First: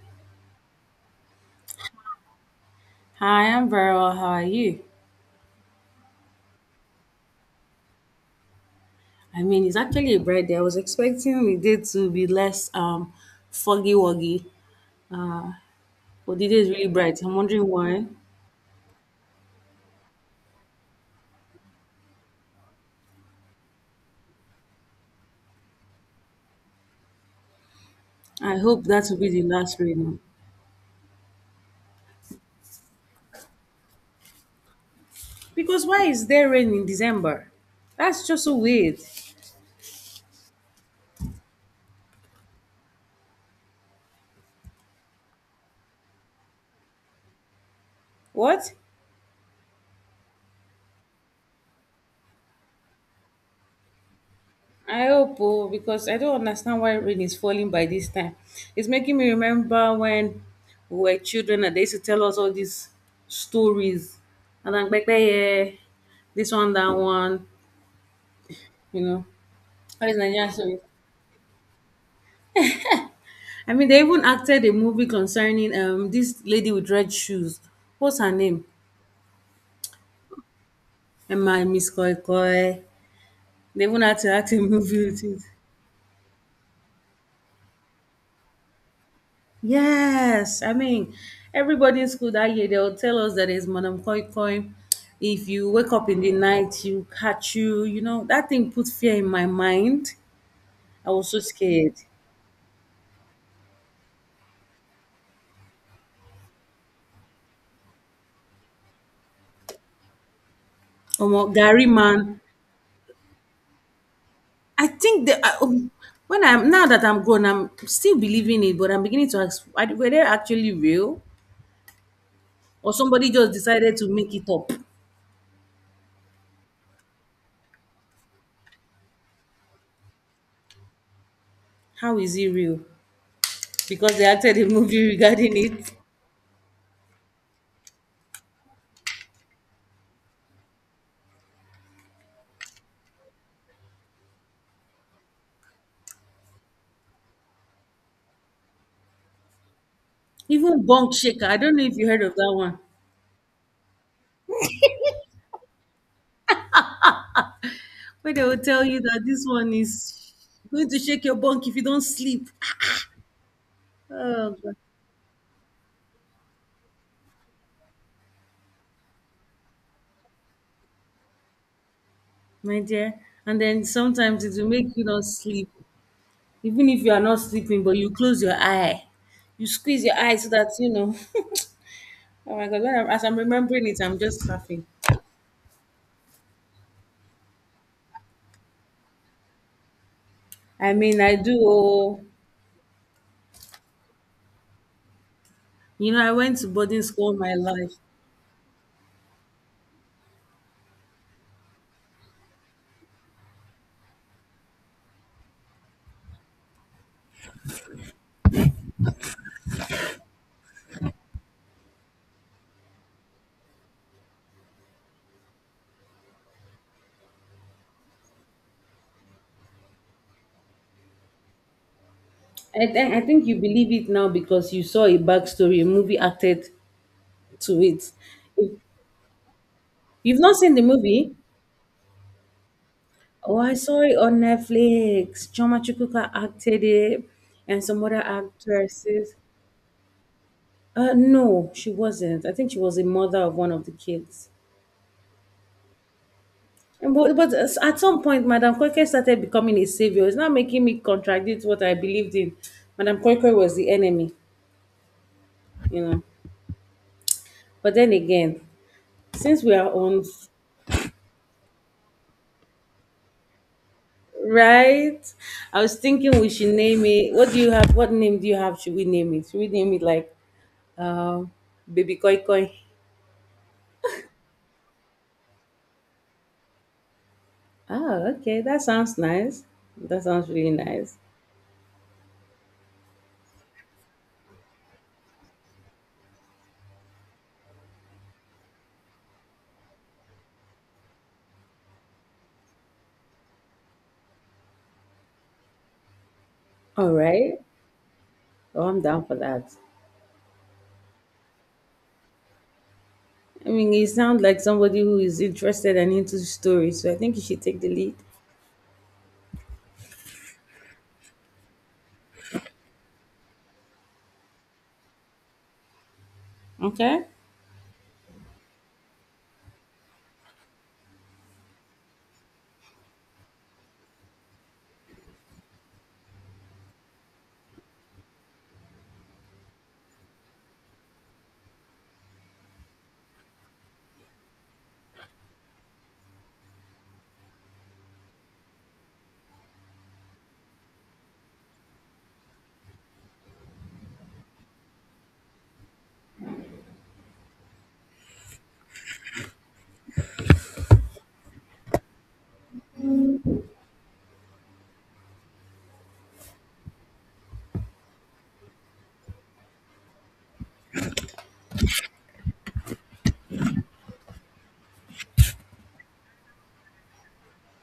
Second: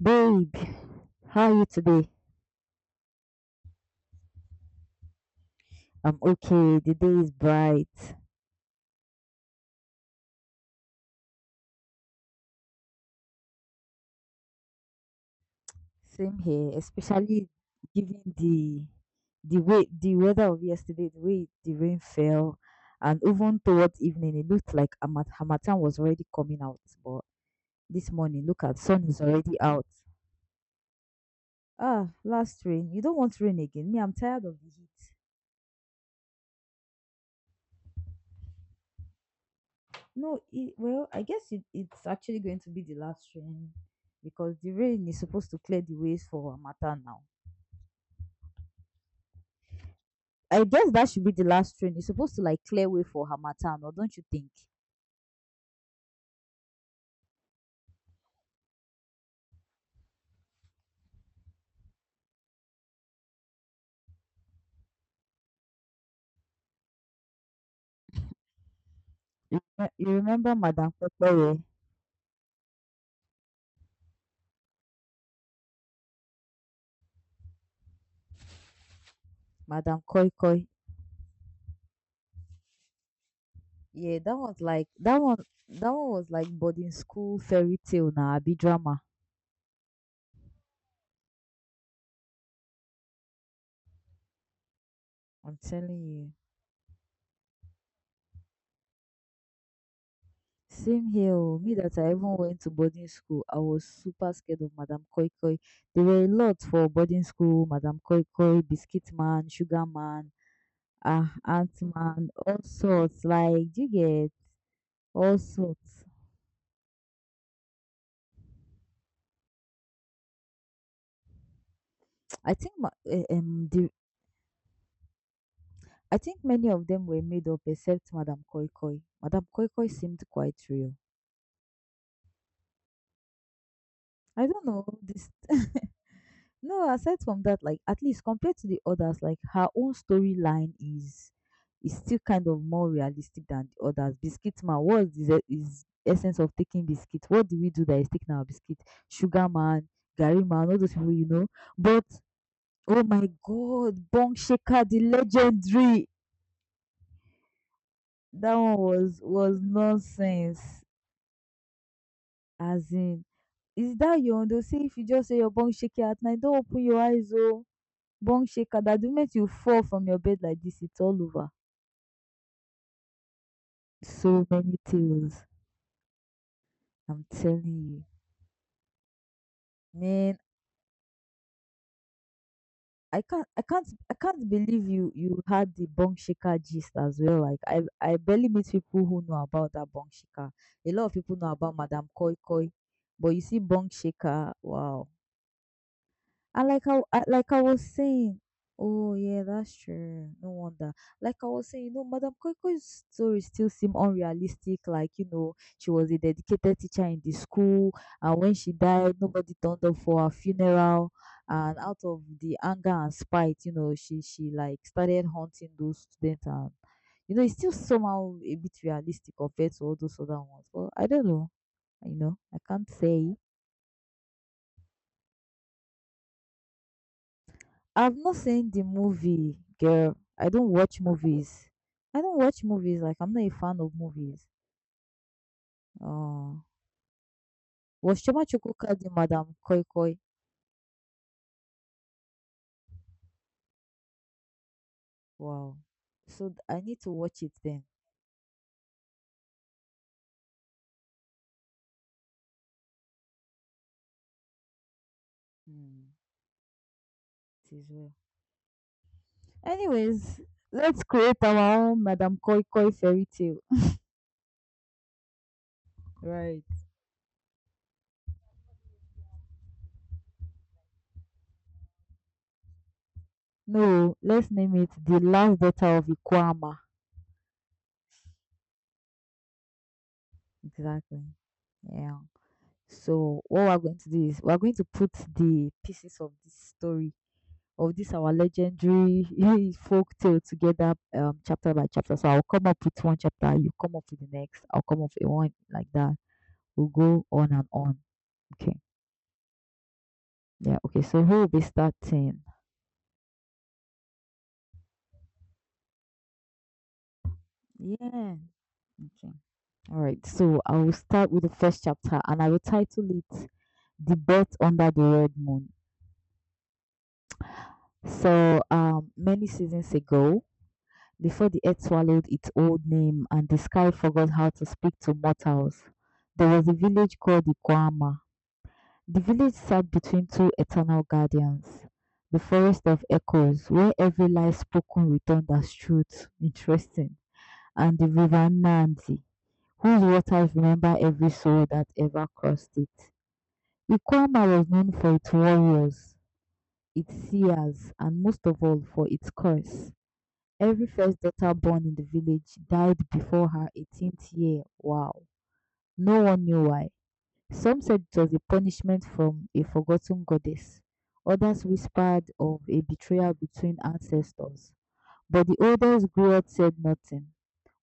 Babe, how are you today? Hi, I'm very well. How are you? I'm okay. The day is bright. I mean, it's actually a bright day. I was expecting the day to be less foggy woggy. Uh, but Same the day is here, really bright. I'm especially wondering why. given the way the weather of yesterday, the way the rain fell, and even towards evening, it looked like Hamatan was already coming out. But this morning, I look at hope sun that will is be the already last out. rain. Ah, last rain. You don't want rain again. Me, I'm tired of the heat. Because why is there rain in December? That's just so weird. No, it, well, I guess it's actually going to be the last rain because the rain is supposed to clear the ways for Hamatan now. What? I guess that should be the last train. It's supposed to like clear way for Harmattan, or don't you think? I hope, oh, because I don't understand why rain is falling by this time. It's making me remember when we were children and they used to tell us all these stories. And I'm like, yeah, this one, that one. you know You all these Nigerian remember series. Madam Kokoye, I mean, they even acted a movie concerning this lady with red shoes. What's her name? Madam Koi Koi? Emma Miss Koi Koi. They even had Yeah, to that act a was like movie that with one. it. That one was like boarding school fairy tale now, be drama. Yes, I mean, everybody in school that year they'll tell us that it's Madam Koi Koi. If I'm you wake telling up in the you. night, you catch you. You know that thing put fear in my mind. Same I was here. so Oh, Me scared. that I even went to boarding school, I was super scared of Madam Koi Koi. There were a lot for boarding school. Madam Koi Koi, Biscuit Man, Sugar Man, Oh, Ant Gary Man, man, all sorts. Like, do you get I think all the I, sorts? when I'm now that I'm grown, I'm still believing it, but I'm beginning to ask: were they actually real, I think ma- or eh, somebody just um, the, decided to make it up? I think many of them were made up except Madame Koi Koi. Madame Koi Koi seemed quite real. How is it real? Because they I acted don't a know movie this. regarding it. No, aside from that, like at least compared to the others, like her own storyline is still kind of more realistic than the others. Biscuit Man, what is the is essence of taking biscuit? What do we do that is taking our biscuit? Sugar Man, Gary Man, all Even those people, Bonk you Shaker. know. I don't know if But you heard of that one, oh my God, Bong Shaker, the legendary. where they That will one tell you was that this was one is nonsense. going to shake your bunk if you don't sleep. As in, is that your own? Oh, They'll God, say if you just say your bong shaky at night, don't open your eyes, oh, bong shaker. That the moment you fall from your bed like this, it's all over. my dear. And then sometimes So it will many make you not tales. sleep, even if you are I'm not telling sleeping, but you, you close your eye, you squeeze your eye man. so that you know. Oh my god, when I'm, as I'm remembering it, I I'm just can't laughing. believe you. You had the bong shaker gist as well. I barely meet people who know about that bong shaker. I A lot of mean, I people know do. about Madam Oh, Koi Koi, but you see bong shaker. Wow. I went I to like boarding how I, school all like my I was life. saying. Oh yeah, that's true. No wonder. Like I was saying, you know, Madam Koiko's story still seem unrealistic. Like you know, she was a dedicated teacher in the school, and when she died, nobody turned up for her funeral. And out of the anger and spite, you know, she like started haunting those students, and you know, it's still somehow a bit realistic compared to all those other ones. But I don't know. You know, I can't I say. think you believe it now because you saw a backstory, a movie acted to it. I've not If seen the movie, girl. you've I not don't seen the watch movie, movies. I don't watch movies. Like I'm not a oh, I fan of saw it on movies. Netflix. Choma Chukuka Oh, acted it, and some other was Choma Chukwuka the actresses. Madam Koi Koi? No, she wasn't. I think she was the mother of one of the kids. Wow. I need to But, watch but it then. at some point, Madam Koike started becoming a savior. It's now making me contradict what I believed in. Madam Koike was the enemy, you Hmm, know. it is But then well. again, since we are on, Anyways, let's create our own Madam Koi Koi fairy tale. right? I was thinking we Right. should name it. What do you have? What name do you have? Should we name it? Should we name it like um, Baby Koi Koi? No, let's name it The Last Daughter of Ikwama. Oh, okay. That sounds nice. That sounds really nice. Exactly. Yeah. So what we're going to do is we're going to put the pieces of this story of this our legendary folk tale together chapter by chapter. So I'll come up with one chapter, you come up with the next, I'll come up with one like that. We'll All go on right. and on. Okay. Oh, I'm down for that. Yeah, okay. So who will be starting? I mean, you sound like somebody who is interested and into stories, so I think you should take the lead. Yeah. Okay. All right. So I will start with the first chapter and I will title it The Birth Under the Red Moon. Okay? So many seasons ago, before the earth swallowed its old name and the sky forgot how to speak to mortals, there was a village called the village sat between two eternal guardians, the forest of echoes, where every lie spoken returned as truth. Interesting. And the river Nandi, whose waters remember every soul that ever crossed it. Ikwama was known for its warriors, its seers, and most of all for its curse. Every first daughter born in the village died before her 18th year. Wow. No one knew why. Some said it was a punishment from a forgotten goddess. Others whispered of a betrayal between ancestors. But the oldest griot said nothing,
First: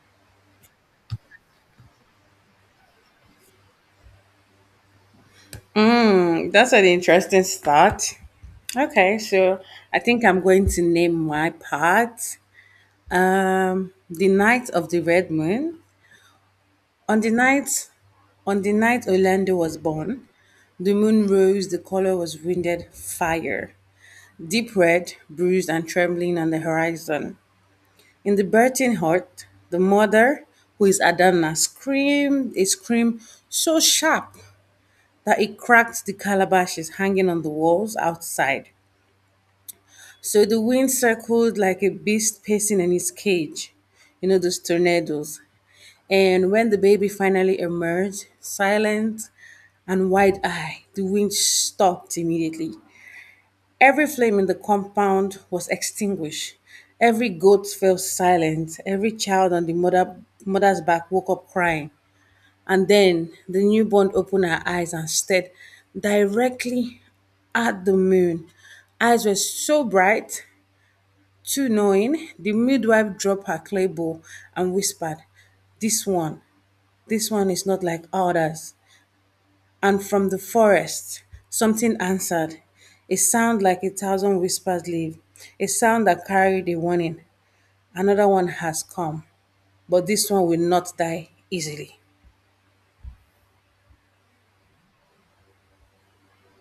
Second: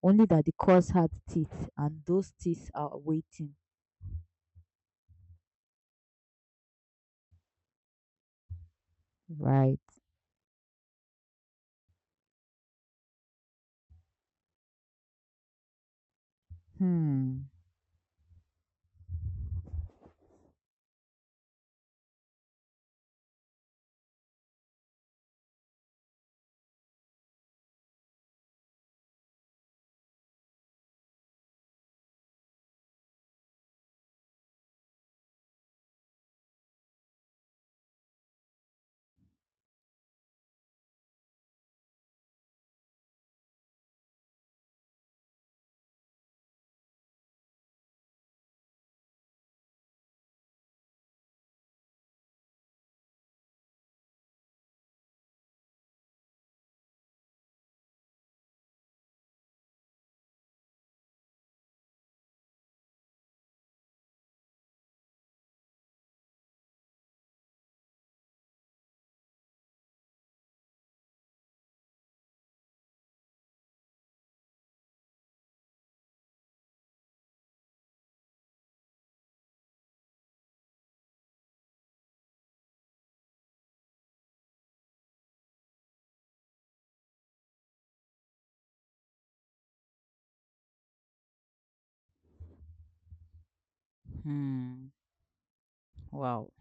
only that the curse had teeth, and those teeth are waiting. Mm, that's an interesting start. Okay, so Right. I think I'm going to name my part The Night of the Red Moon. On the Hmm. night on the night Orlando was born, the moon rose, the color was winded fire, deep red, bruised and trembling on the horizon. In the birthing hut, the mother, who is Adana, screamed a scream so sharp that it cracked the calabashes hanging on the walls outside. So the wind circled like a beast pacing in its cage, you know, those tornadoes. And when the baby finally emerged, silent and wide eyed, the wind stopped immediately. Every flame in the compound was extinguished. Every goat fell silent. Every child on the mother's back woke up crying. And then the newborn opened her eyes and stared directly at the moon. Eyes were so bright, too knowing. The midwife dropped her clay bowl and whispered, "This one, this one is not like others." And from the forest, something answered, a sound like a thousand whispers leave, a sound that carried a warning. "Another one has come, but this one will not die easily." Hmm. Wow.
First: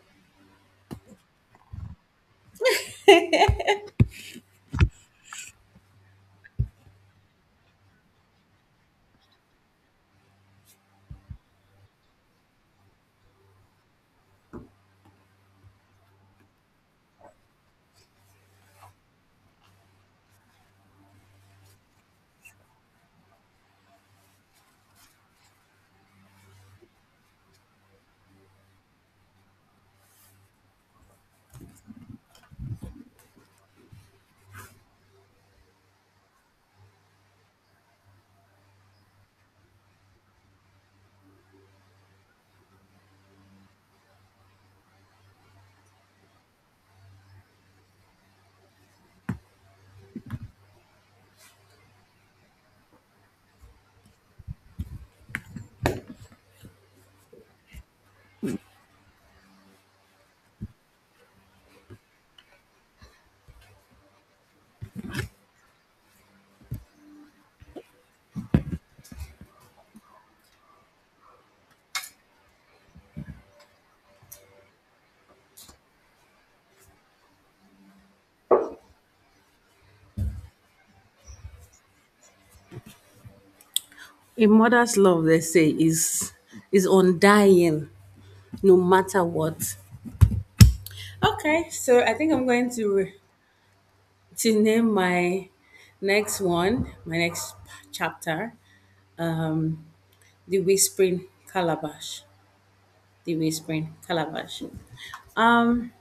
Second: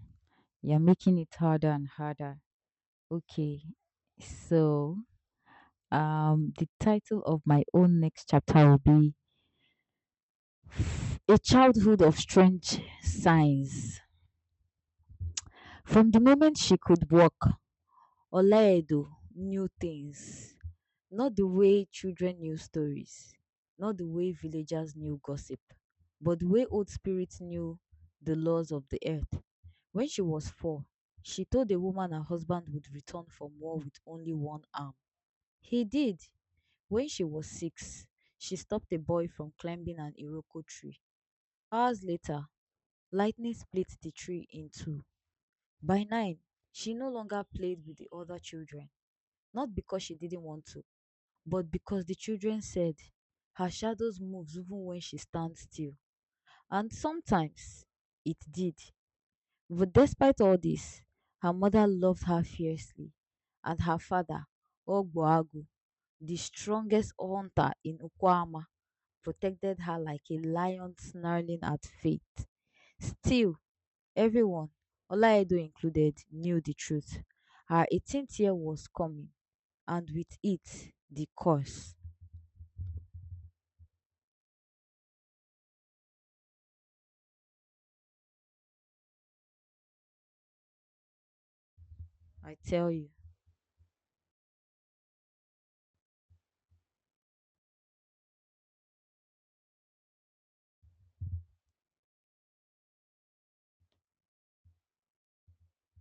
You're making it harder and harder. Okay. So, the title of my own next chapter will be A Childhood of Strange Signs. From the moment she could walk, Olaedo knew things. Not the way children knew stories, not the way villagers knew gossip, but the way old spirits knew the laws of the earth. When she was four, she told a woman her husband would return from war with only one arm. He did. When she was six, she stopped a boy from climbing an Iroko tree. Hours later, lightning split the tree in two. By nine, she no longer played with the other children, not because she didn't want to, but because the children said her shadows moves even when she stands still. And sometimes it did. But despite all this, her mother loved her fiercely, and her father, Ogboagu, the strongest hunter in Ukwama, protected her like a lion snarling at fate. Still, everyone, Olaedo included, knew the truth. Her 18th year was coming, and with it, the curse. A mother's love, they say, is undying, no matter what. Okay, so I think I'm I going tell you. to name my next chapter, um, the whispering calabash, the whispering calabash. Um.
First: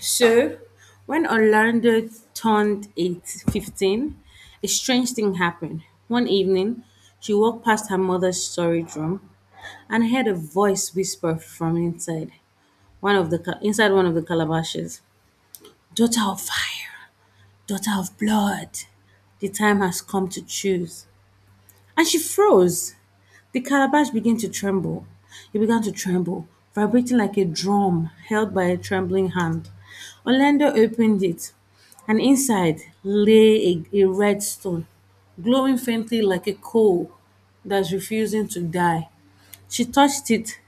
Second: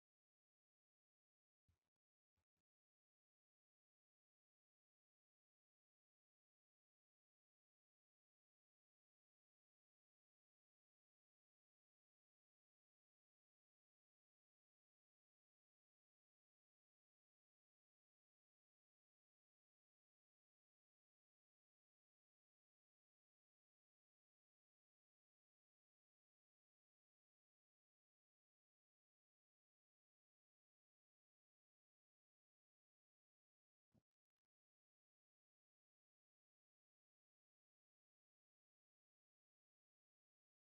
So, when Orlando turned eight fifteen, a strange thing happened. One evening, she walked past her mother's storage room and heard a voice whisper from inside one of the calabashes, "Daughter of fire, daughter of blood, the time has come to choose." And she froze. The calabash began to tremble. It began to tremble, vibrating like a drum held by a trembling hand. Orlando opened it, and inside lay a red stone, glowing faintly like a coal that's refusing to die. She touched it,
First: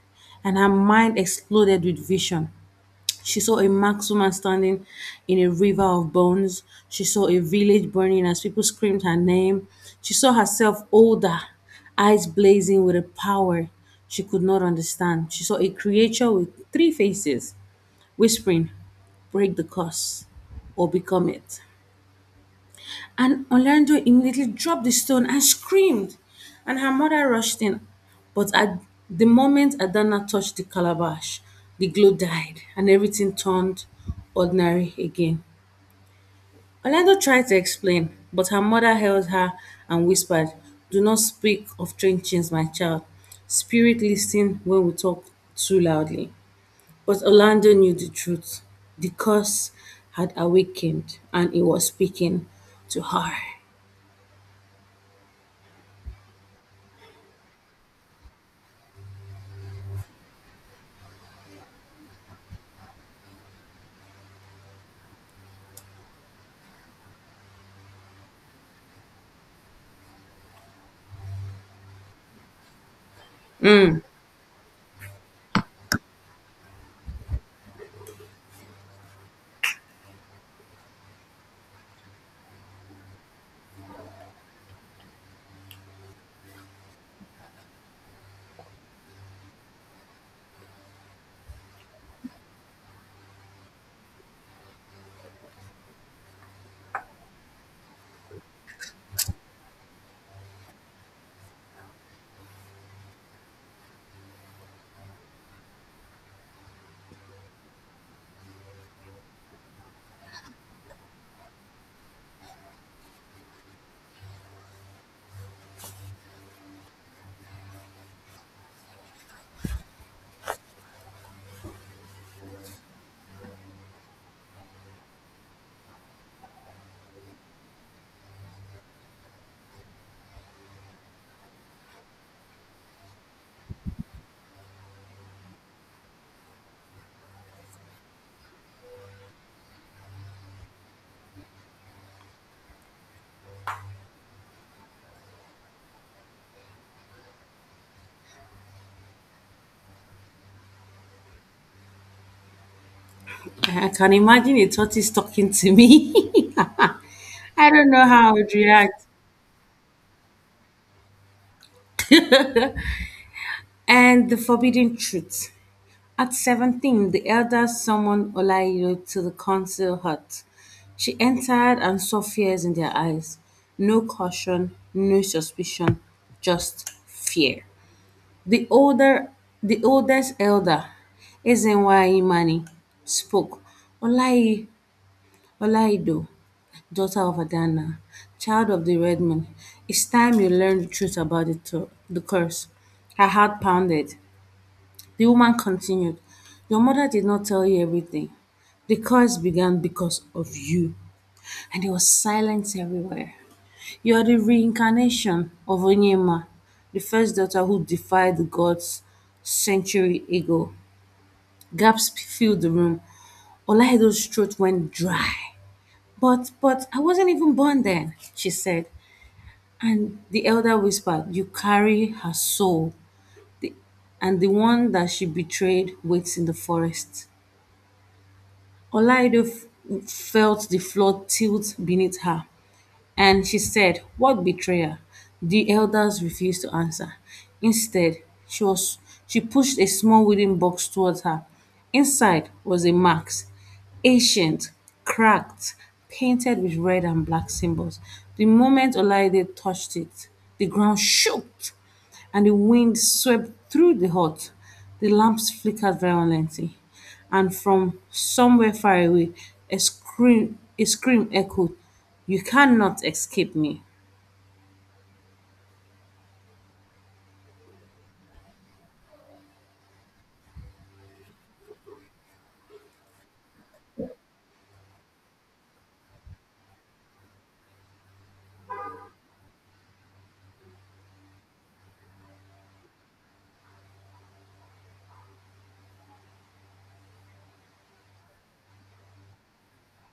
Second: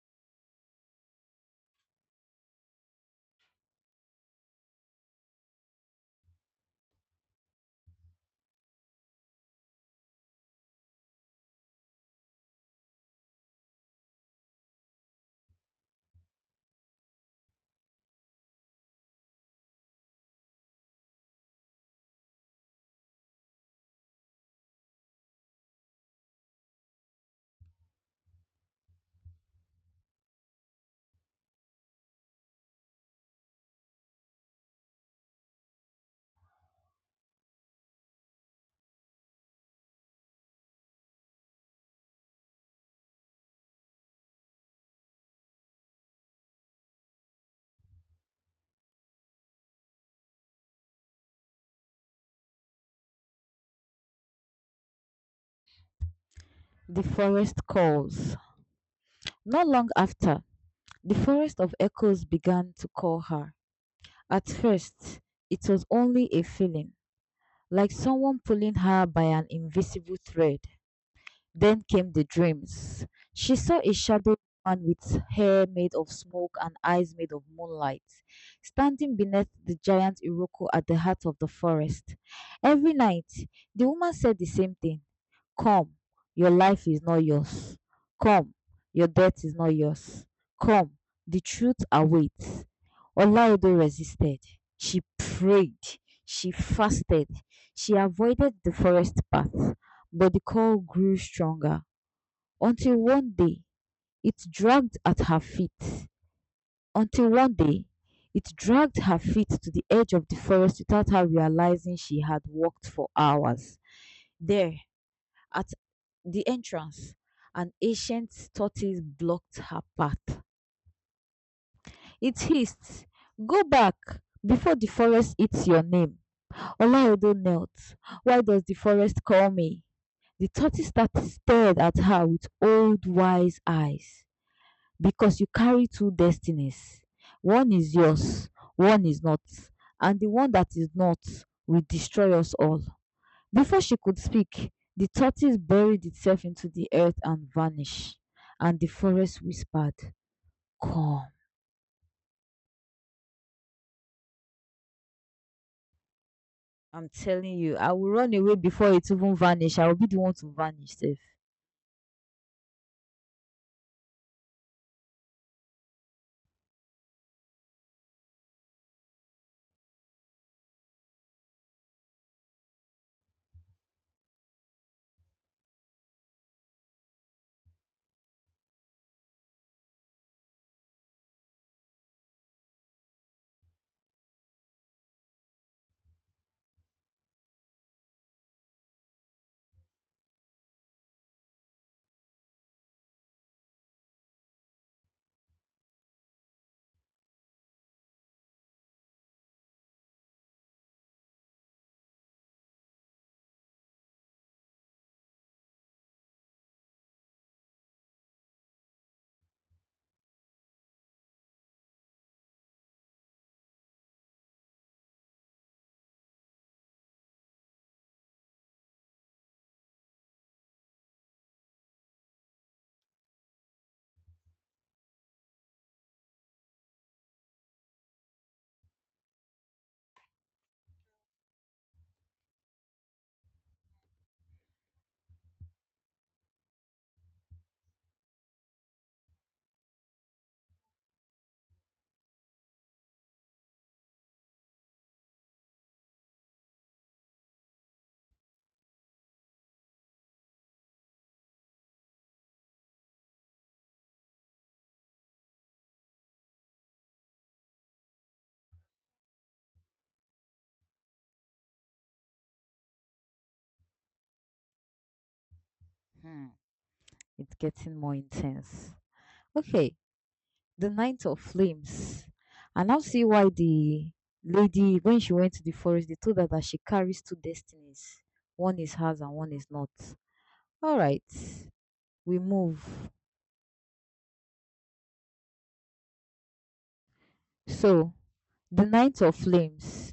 and her mind exploded with vision. She saw a marked woman standing in a river of bones. She saw a village burning as people screamed her name. She saw herself older, eyes blazing with a power she could not understand. She saw a creature with three faces, whispering, "Break the curse or become it," and Orlando immediately dropped the stone and screamed, and her mother rushed in. But at the moment Adana touched the calabash, the glow died and everything turned ordinary again. Orlando tried to explain, but her mother held her and whispered, "Do not speak of changes, my child. Spirit listen when we talk too loudly." But Orlando knew the truth. The curse had awakened and it was speaking to her. The forest calls. Not long after, the forest of echoes began to call her. At first, it was only a feeling, like someone pulling her by an invisible thread. Then came the dreams. She saw a shadowy man with hair made of smoke and eyes made of moonlight, standing beneath the giant Iroko at the heart of the forest. Every night, the woman said the same thing: Come, your life is not yours. Come, your death is not yours. Come, the truth awaits. Olaodo resisted. She prayed. She fasted. She avoided the forest path, but the call grew stronger until one day it dragged at her feet. Until one day it dragged her feet to the edge of the forest without her realizing she had walked for hours. There, at the entrance, an ancient tortoise blocked her path. It hissed, Go back before the forest eats your name. Olayodo knelt. Why does the forest call me? The tortoise that stared at her with old wise eyes. Because you carry two destinies. One is yours, one is not, and the one that is not will destroy us all. Before she could speak, the tortoise buried itself into the earth and vanished, and the forest whispered, Come. I can imagine a tortoise talking to me. I'm telling I you, don't I know will how I run would away before react. it even vanish. I will be the one to vanish. Safe. And the forbidden truth. At 17, the elder summoned Olayo to the council hut. She entered and saw fears in their eyes. No caution, no suspicion, just fear. The older, the oldest elder, Ezenwa Imani, spoke. "Olayi, Olaido, daughter of Adana, child of the red moon. It's time you learned the truth about the curse." Her heart pounded. The woman continued, "Your mother did not tell you everything. The curse began because of you." And there was silence everywhere. "You are the reincarnation of Onyema, the first daughter who defied the gods century ago." Gaps filled the room. Olaido's throat went dry. But I wasn't even born then," she said. And the elder whispered, "You carry her soul, and the one that she betrayed waits in the forest." Olaido felt the floor tilt beneath her, and she said, "What betrayer?" The elders refused to answer. Instead, she, was, she pushed a small wooden box towards her. Inside was a mask, ancient, cracked, painted with red and black symbols. The moment Olaide touched it, the ground shook and the wind swept through the hut. The lamps flickered violently, and from somewhere far away, a scream echoed, "You cannot escape me." Hmm. It's getting more intense. Okay, The Knight of Flames. I now see why the lady, when she went to the forest, they told her that she carries two destinies. One is hers and one is not. All right, we move. So, the Knight of Flames.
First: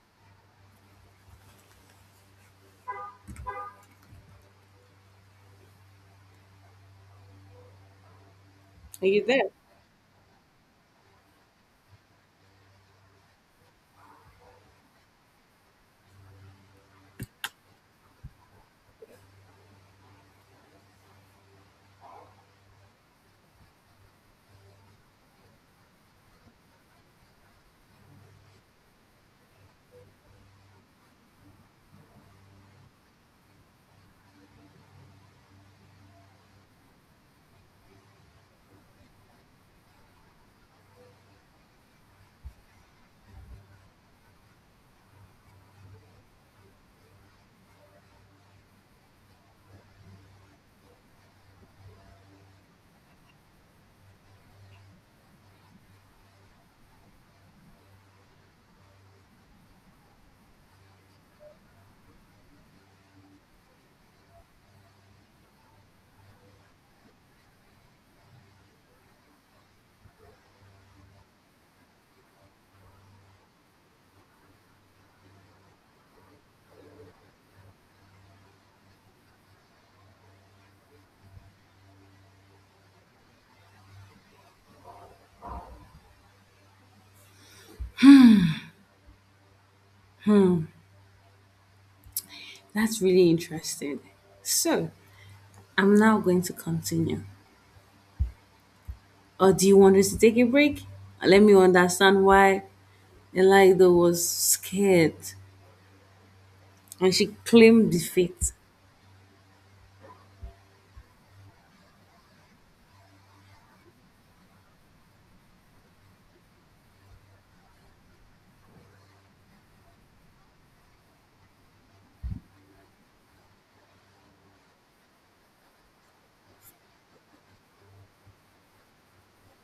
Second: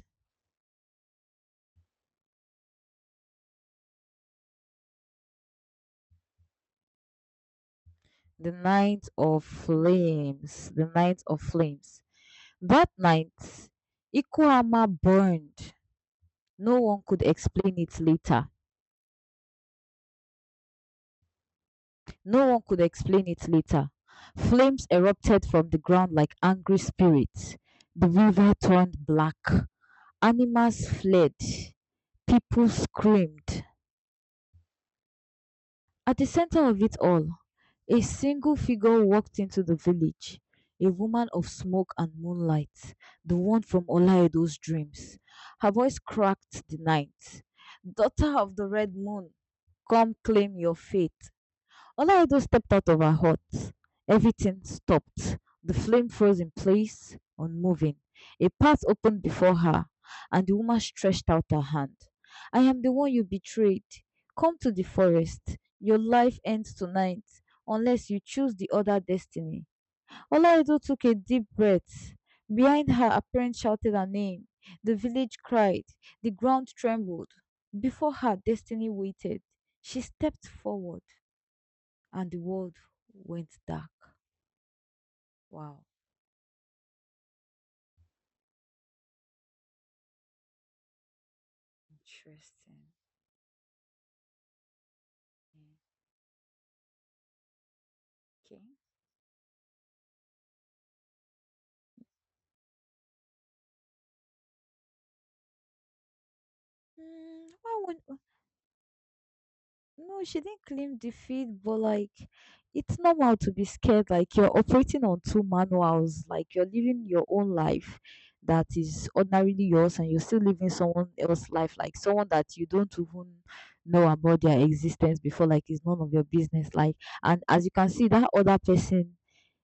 Are you there? The Knight of Flames. That night, Ikuama burned. No one could explain it later. No one could explain it later. Flames erupted from the ground like angry spirits. The river turned black. Animals fled. People screamed. At the center of it all, a single figure walked into the village, a woman of smoke and moonlight, the one from Olaedo's dreams. Her voice cracked the night. Daughter of the red moon, come claim your fate. Olaido stepped out of her hut. Everything stopped. The flame froze in place, unmoving. A path opened before her, and the woman stretched out her hand. I am the one you betrayed. Come to the forest. Your life ends tonight unless you choose the other destiny. Olaido took a deep breath. Behind her, a parent shouted her name. The village cried. The ground trembled. Before her, destiny waited. She stepped forward and the world went dark. Wow, interesting. That's really interesting. So, I'm now going to continue. Okay. Or do you want us to take a break? Let me understand why Elida was scared and she Mm, I claimed would, defeat. no, she didn't claim defeat, but like it's normal to be scared. Like you're operating on two manuals, like you're living your own life that is ordinarily yours, and you're still living someone else's life, like someone that you don't even know about their existence before, like it's none of your business. Like, and as you can see, that other person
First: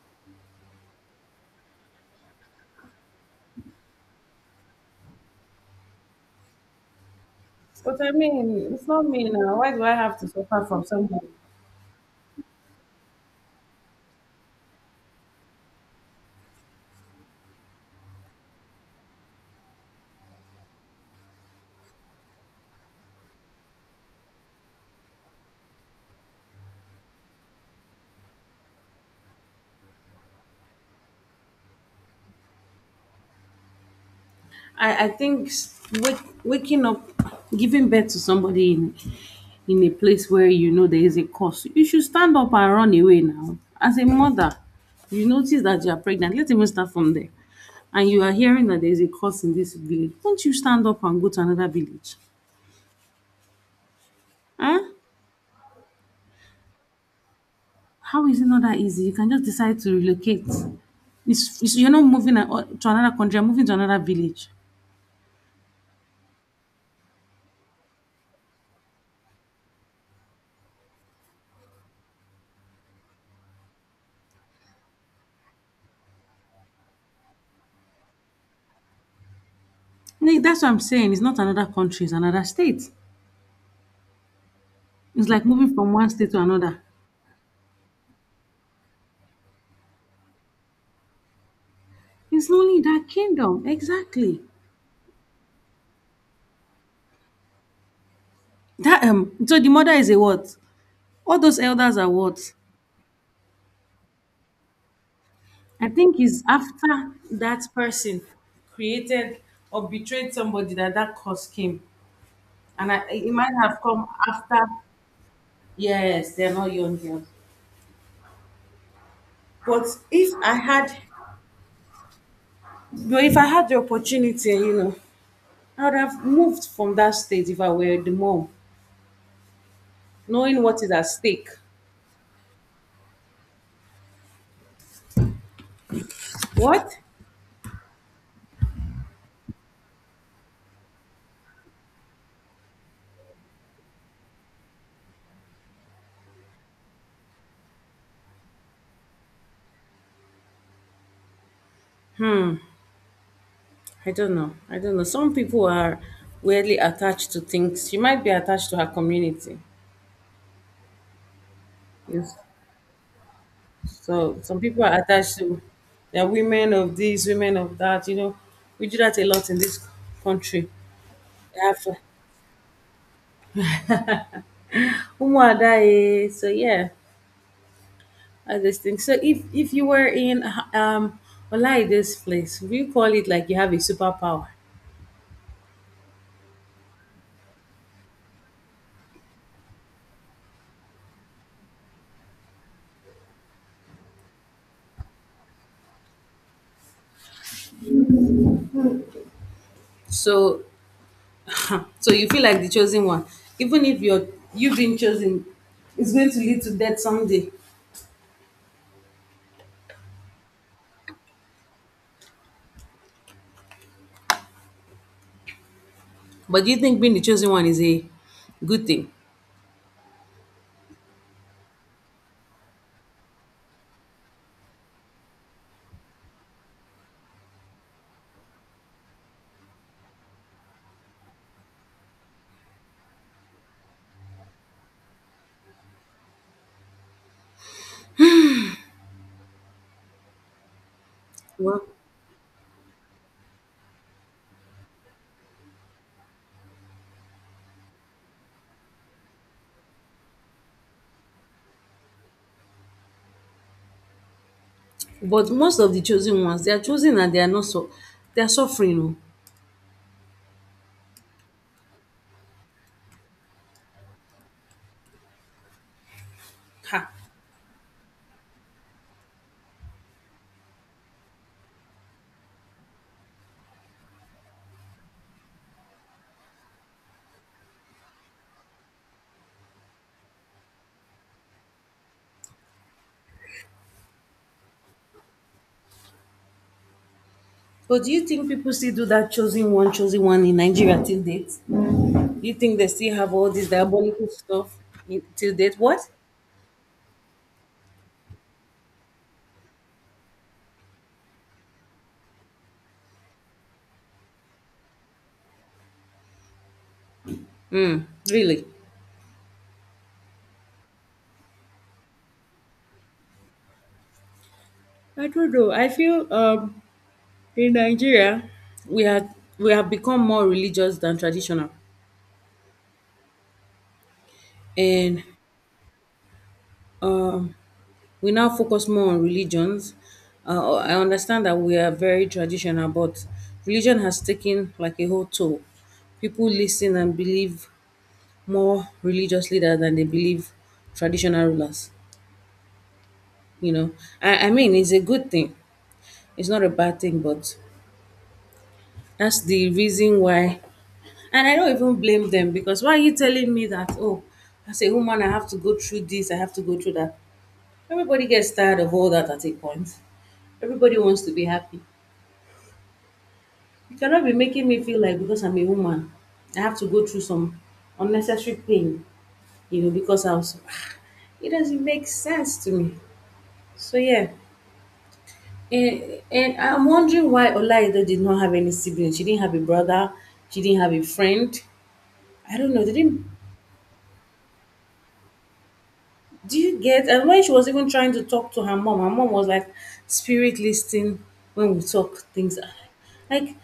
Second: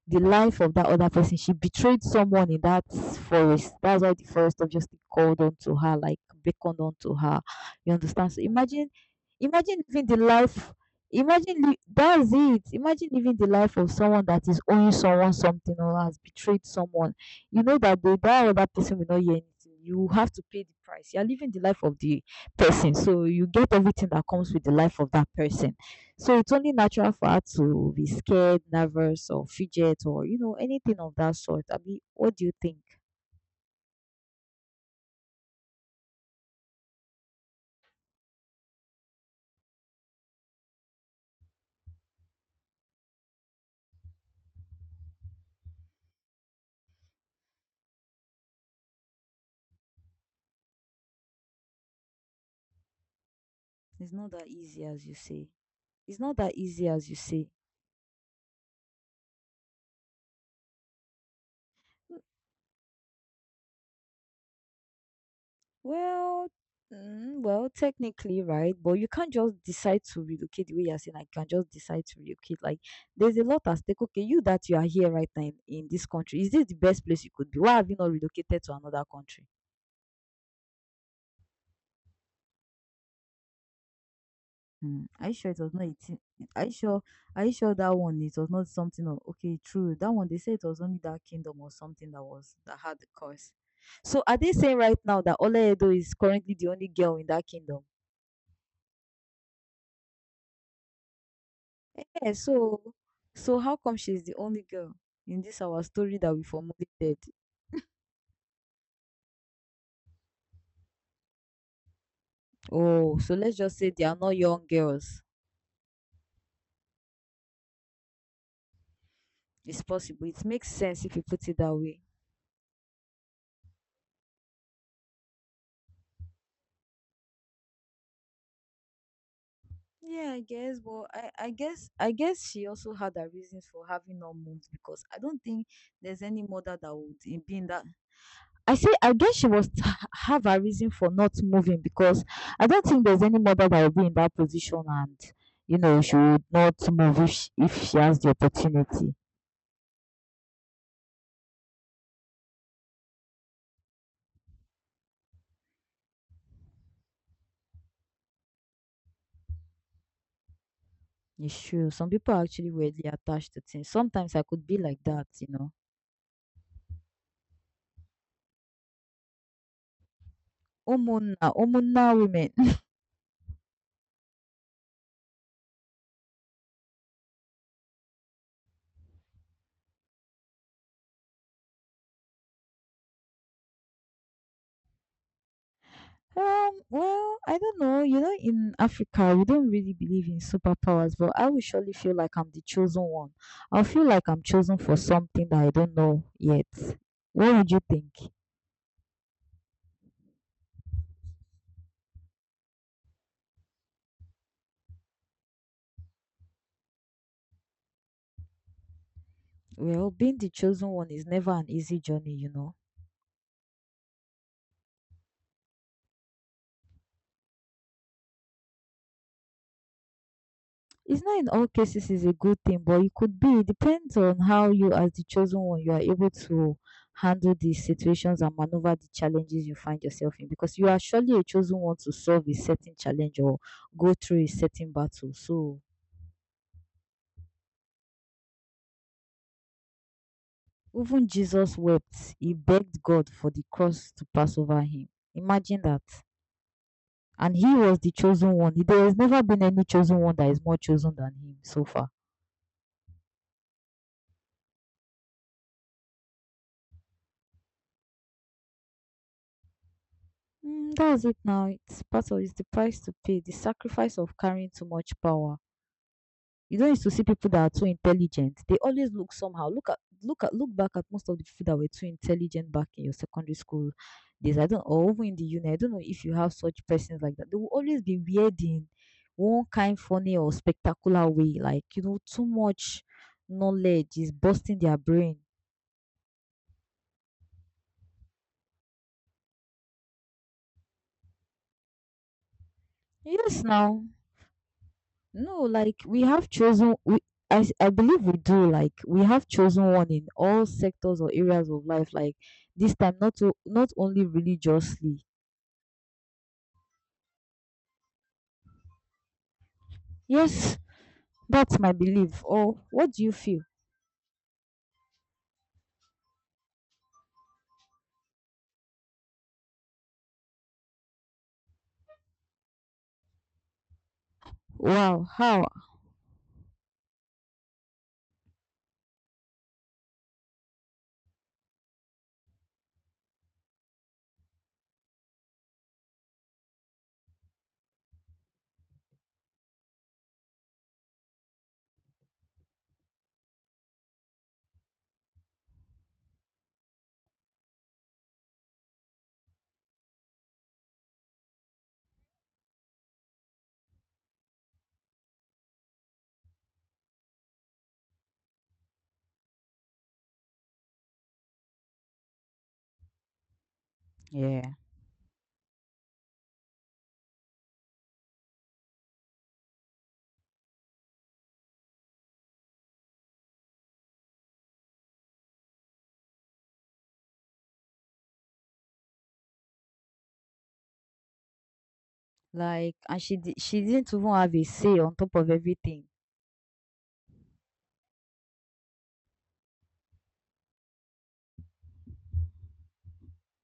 the life of that other person. She betrayed someone in that forest. That's why the forest obviously called onto her, like beckoned onto her. You But I understand? So mean, it's imagine, not me now. Why imagine do I living the have to suffer life. from someone? That's it. Imagine living the life of someone that is owing someone something or has betrayed someone. You know that the that other person will not hear anything. You have to pay the price. You are living the life of the person, so you get everything that comes with the life of that person. So it's only natural for her to be scared, nervous, or fidget, or anything of that sort. I mean, what do you think? I think s- wake, Waking up, giving birth to somebody in a place where you know there is a cause, you should stand up and run away now. As a mother, you notice that you are pregnant. Let's even start from there. And you are hearing that there is a cause in this village. Don't you stand up and go to another village? It's not that Huh? easy as you say. It's not that easy as you say. How is it not that easy? You can just decide to relocate. You're not Mm. moving a- to another country, you're moving to another village. Well, technically, right? But you can't just decide to relocate the way you're saying. I can just decide to relocate. Like, there's a lot at stake. Okay, you that you are here right now in this country, is this the best place you could be? Why have you not relocated to another country? Like, that's what I'm saying. It's not another country, it's another state. Hmm, It's are you like sure it was moving not from one 18? state to Are you another. sure? Are you sure that one it was not something? Of, okay, true. That one they say it was only that kingdom or something that It's was that only had the that curse. kingdom. So are Exactly. they saying right now that Ola Edo is currently the only girl in that kingdom? That so the mother is a what? All those elders are Yeah. what? So how come she's the only girl in this our I think story that it's we after formulated? that person created or betrayed somebody that that curse came. And I, Oh, it so might let's just have say come they are not after young girls. yes, they're not young girls. It's But possible. if It I makes had sense if you put it that way. but if I had the opportunity, you know, I would have moved from that state if I were the mom, Yeah, I knowing guess, what is but at I, stake. I guess I guess she also had her reasons for having not moved because I don't think there's any mother that What? would be in that. I say I guess she was have a reason for not moving because I don't think there's any mother that will be in that position and you know she would not move if if she has the opportunity. I don't know. I don't know. Some people are weirdly attached to things. She might be attached to her community. It's true. Some Yes. people are actually weirdly attached to things. Sometimes So I some could be people are like that, attached you to know. they are women of this, women of that. You know, we do that a lot in this country. Omuna, They have to- omuna women. Umuada, eh, so yeah, all these things. So if you were in um like this place, we call it like you have a superpower. Well, I don't know. You know, in Africa, we don't really believe in superpowers, but I will surely feel like I'm the chosen one. I'll feel like I'm chosen for something that I don't know yet. What would you think? So so you feel like the chosen one, even if you're you've been chosen, it's going to lead to death someday. Well, being the chosen one is never an easy journey, you know. But do you think being the chosen one is a good thing? It's not in all cases is a good thing, but it could be. It depends on how you, as the chosen one, you are able to handle the situations and maneuver the challenges you find yourself in. Because you are surely a chosen one to solve a certain challenge or go through a certain battle. So even Jesus Well, wept. He begged God for the cross to pass over him. Imagine that. And he was the chosen one. There has never been any chosen one that is more chosen than him so far. but most of the chosen ones, they are chosen and they are not so they are suffering. Oh. Mm, that's it now. It's part of it's the price to pay, the sacrifice of carrying too much power. You don't used Ha. to see people that are too intelligent. They always look somehow. Look back at most of the people that were too intelligent back in your secondary school days. I don't or even in the uni. I don't know if you have such persons like that. They will always be weird in one kind funny or spectacular way. Like, you know, too much knowledge is busting their brain. But do you think people still do that chosen one in Nigeria till date? Do you think they still have all Yes this now. diabolical stuff in, till No, date? like What? we have chosen, I believe we do, like we have chosen one in all sectors or areas of life, like this time not only religiously. Hmm. Really? Yes, that's my belief. Or what do you feel? I don't know. I feel in Nigeria, we are we have become more religious than traditional. And Wow, how? um we now focus more on religions. I understand that we are very traditional, but religion has taken like a whole toll. People listen and believe more religious leaders than they believe traditional rulers. You know, I mean, it's a good thing. It's not a bad thing, but that's the reason why. And I don't even blame them because why are you telling me that? Oh, as a woman, I have to go through this. I have to go through that. Everybody gets tired of all that at a point. Everybody wants to be happy. You cannot be making Yeah. me feel like because I'm a woman, I have to go through some unnecessary pain, you know, because I was. It doesn't make sense to me. So yeah, and I'm wondering why Olaido did not have any siblings. She didn't have a brother. She didn't have a friend. I don't know. They Like, and didn't. she she didn't even have a say on top of everything. Do you get? And when she was even trying to talk to her mom was like, "Spirit listening when we talk things." Like,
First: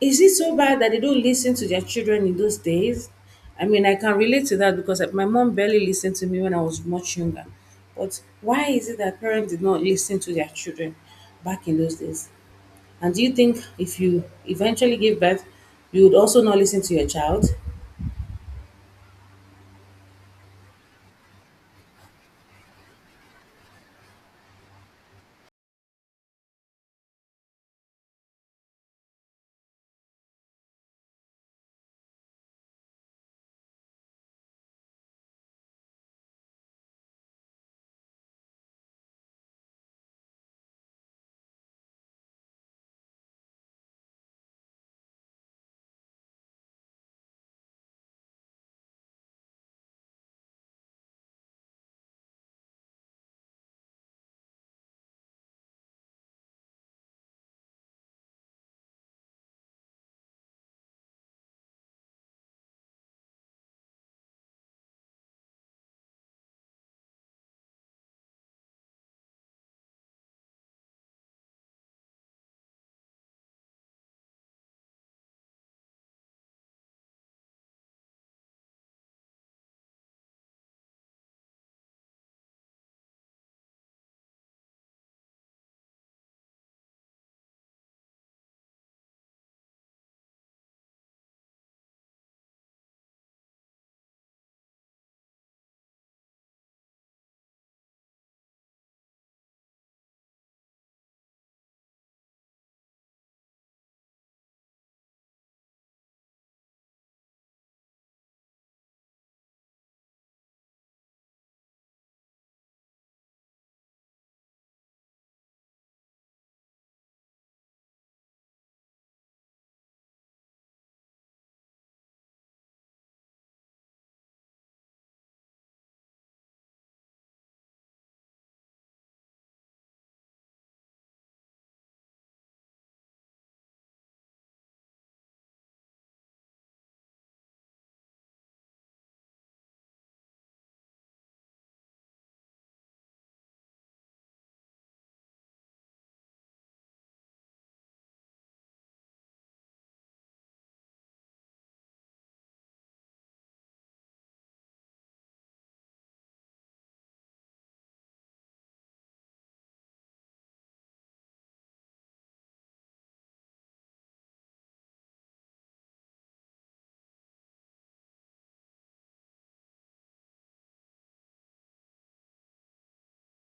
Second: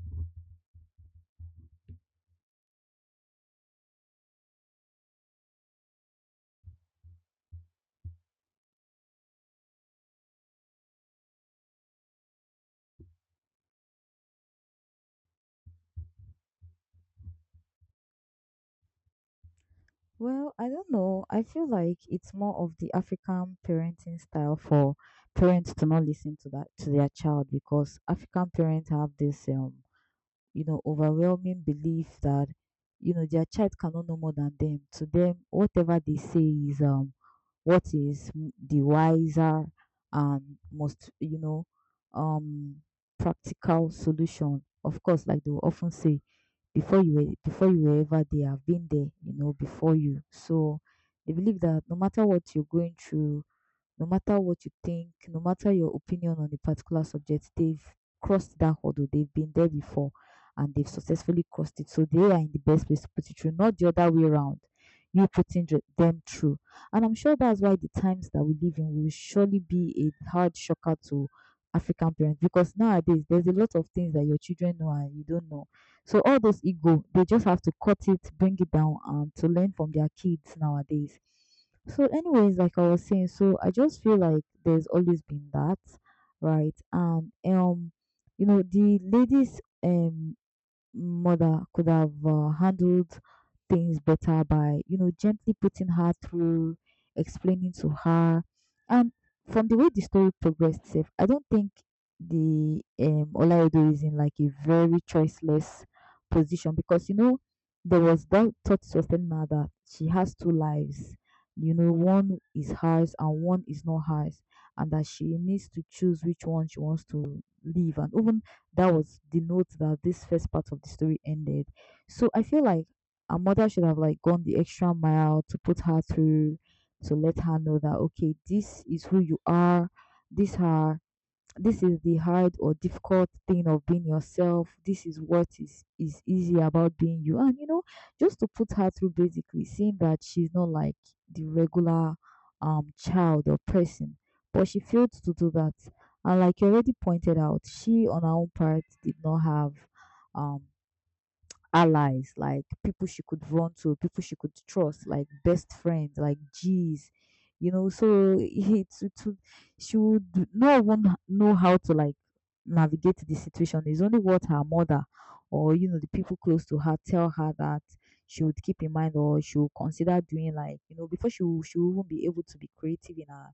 is it so bad that they don't listen to their children in those days? I mean, I can relate to that because like, my mom barely listened to me when I was much younger. But why is it that parents did not listen to their children back in those days? And do you think if you eventually give birth, you would also not listen to your child? Well, I don't know. I feel like it's more of the African parenting style for parents to not listen to that to their child because African parents have this you know, overwhelming belief that, you know, their child cannot know more than them. To them, whatever they say is what is the wiser and most, you know, um practical solution. Of course, like they will often say, before you were ever there, I've been there, you know, before you. So they believe that no matter what you're going through, no matter what you think, no matter your opinion on a particular subject, they've crossed that hurdle. They've been there before and they've successfully crossed it. So they are in the best place to put it through, not the other way around. You putting them through. And I'm sure that's why the times that we live in will surely be a hard shocker to African parents because nowadays there's a lot of things that your children know and you don't know. So all those ego, they just have to cut it, bring it down, to learn from their kids nowadays. So, anyways, like I was saying, so I just feel like there's always been that, right? And you know, the ladies mother could have handled things better by, you know, gently putting her through, explaining to her. And from the way the story progressed, safe, I don't think the Olaedo is in like a very choiceless position because, you know, there was that thought was telling her that she has two lives. You know, one is hers and one is not hers, and that she needs to choose which one she wants to live. And even that was the note that this first part of the story ended. So I feel like a mother should have like gone the extra mile to put her through, to let her know that okay, this is who you are, these are this is the hard or difficult thing of being yourself. This is what is easy about being you. And you know, just to put her through basically seeing that she's not like the regular child or person, but she failed to do that. And like you already pointed out, she on her own part did not have um allies, like people she could run to, people she could trust, like best friends, like G's, you know. So it would, she would not even know how to like navigate the situation. It's only what her mother or you know the people close to her tell her that she would keep in mind or she would consider doing like you know before she will even be able to be creative in her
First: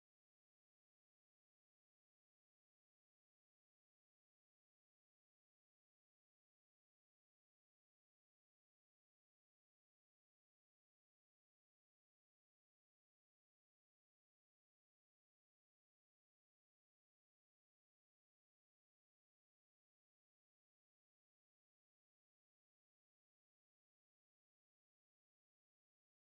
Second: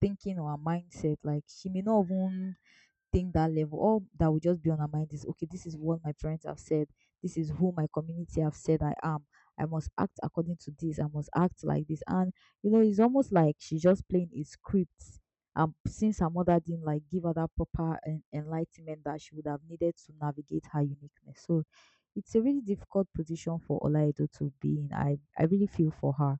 thinking or her mindset like she may not even think that level. All that will just be on our mind is okay, this is what my parents have said, this is who my community have said I am. I must act according to this, I must act like this. And you know, it's almost like she's just playing a script. Since her mother didn't like give her that proper enlightenment that she would have needed to navigate her uniqueness. So it's a really difficult position for Olaido to be in. I really feel for her.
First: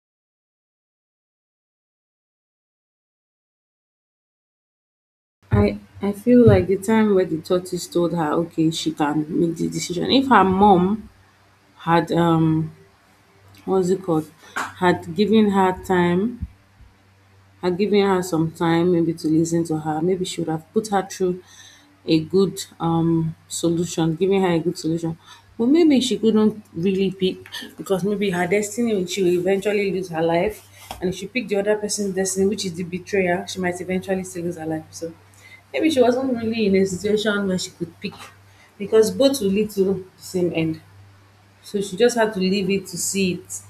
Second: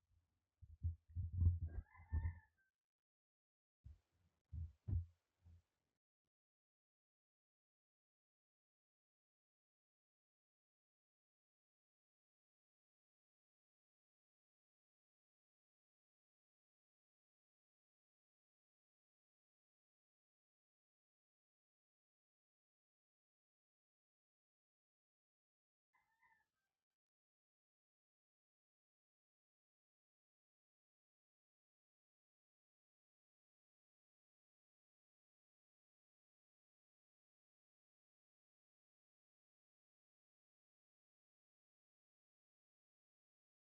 I feel like the time where the tortoise told her, okay, she can make the decision. If her mom had what's it called, had given her time, had given her some time maybe to listen to her, maybe she would have put her through a good solution, giving her a good solution, but maybe she couldn't really pick because maybe her destiny, she will eventually lose her life, and if she picked the other person's destiny, which is the betrayer, she might eventually still lose her life. So maybe she wasn't really in a situation where she could pick because both will lead to the same end. So she just had to leave it to see it,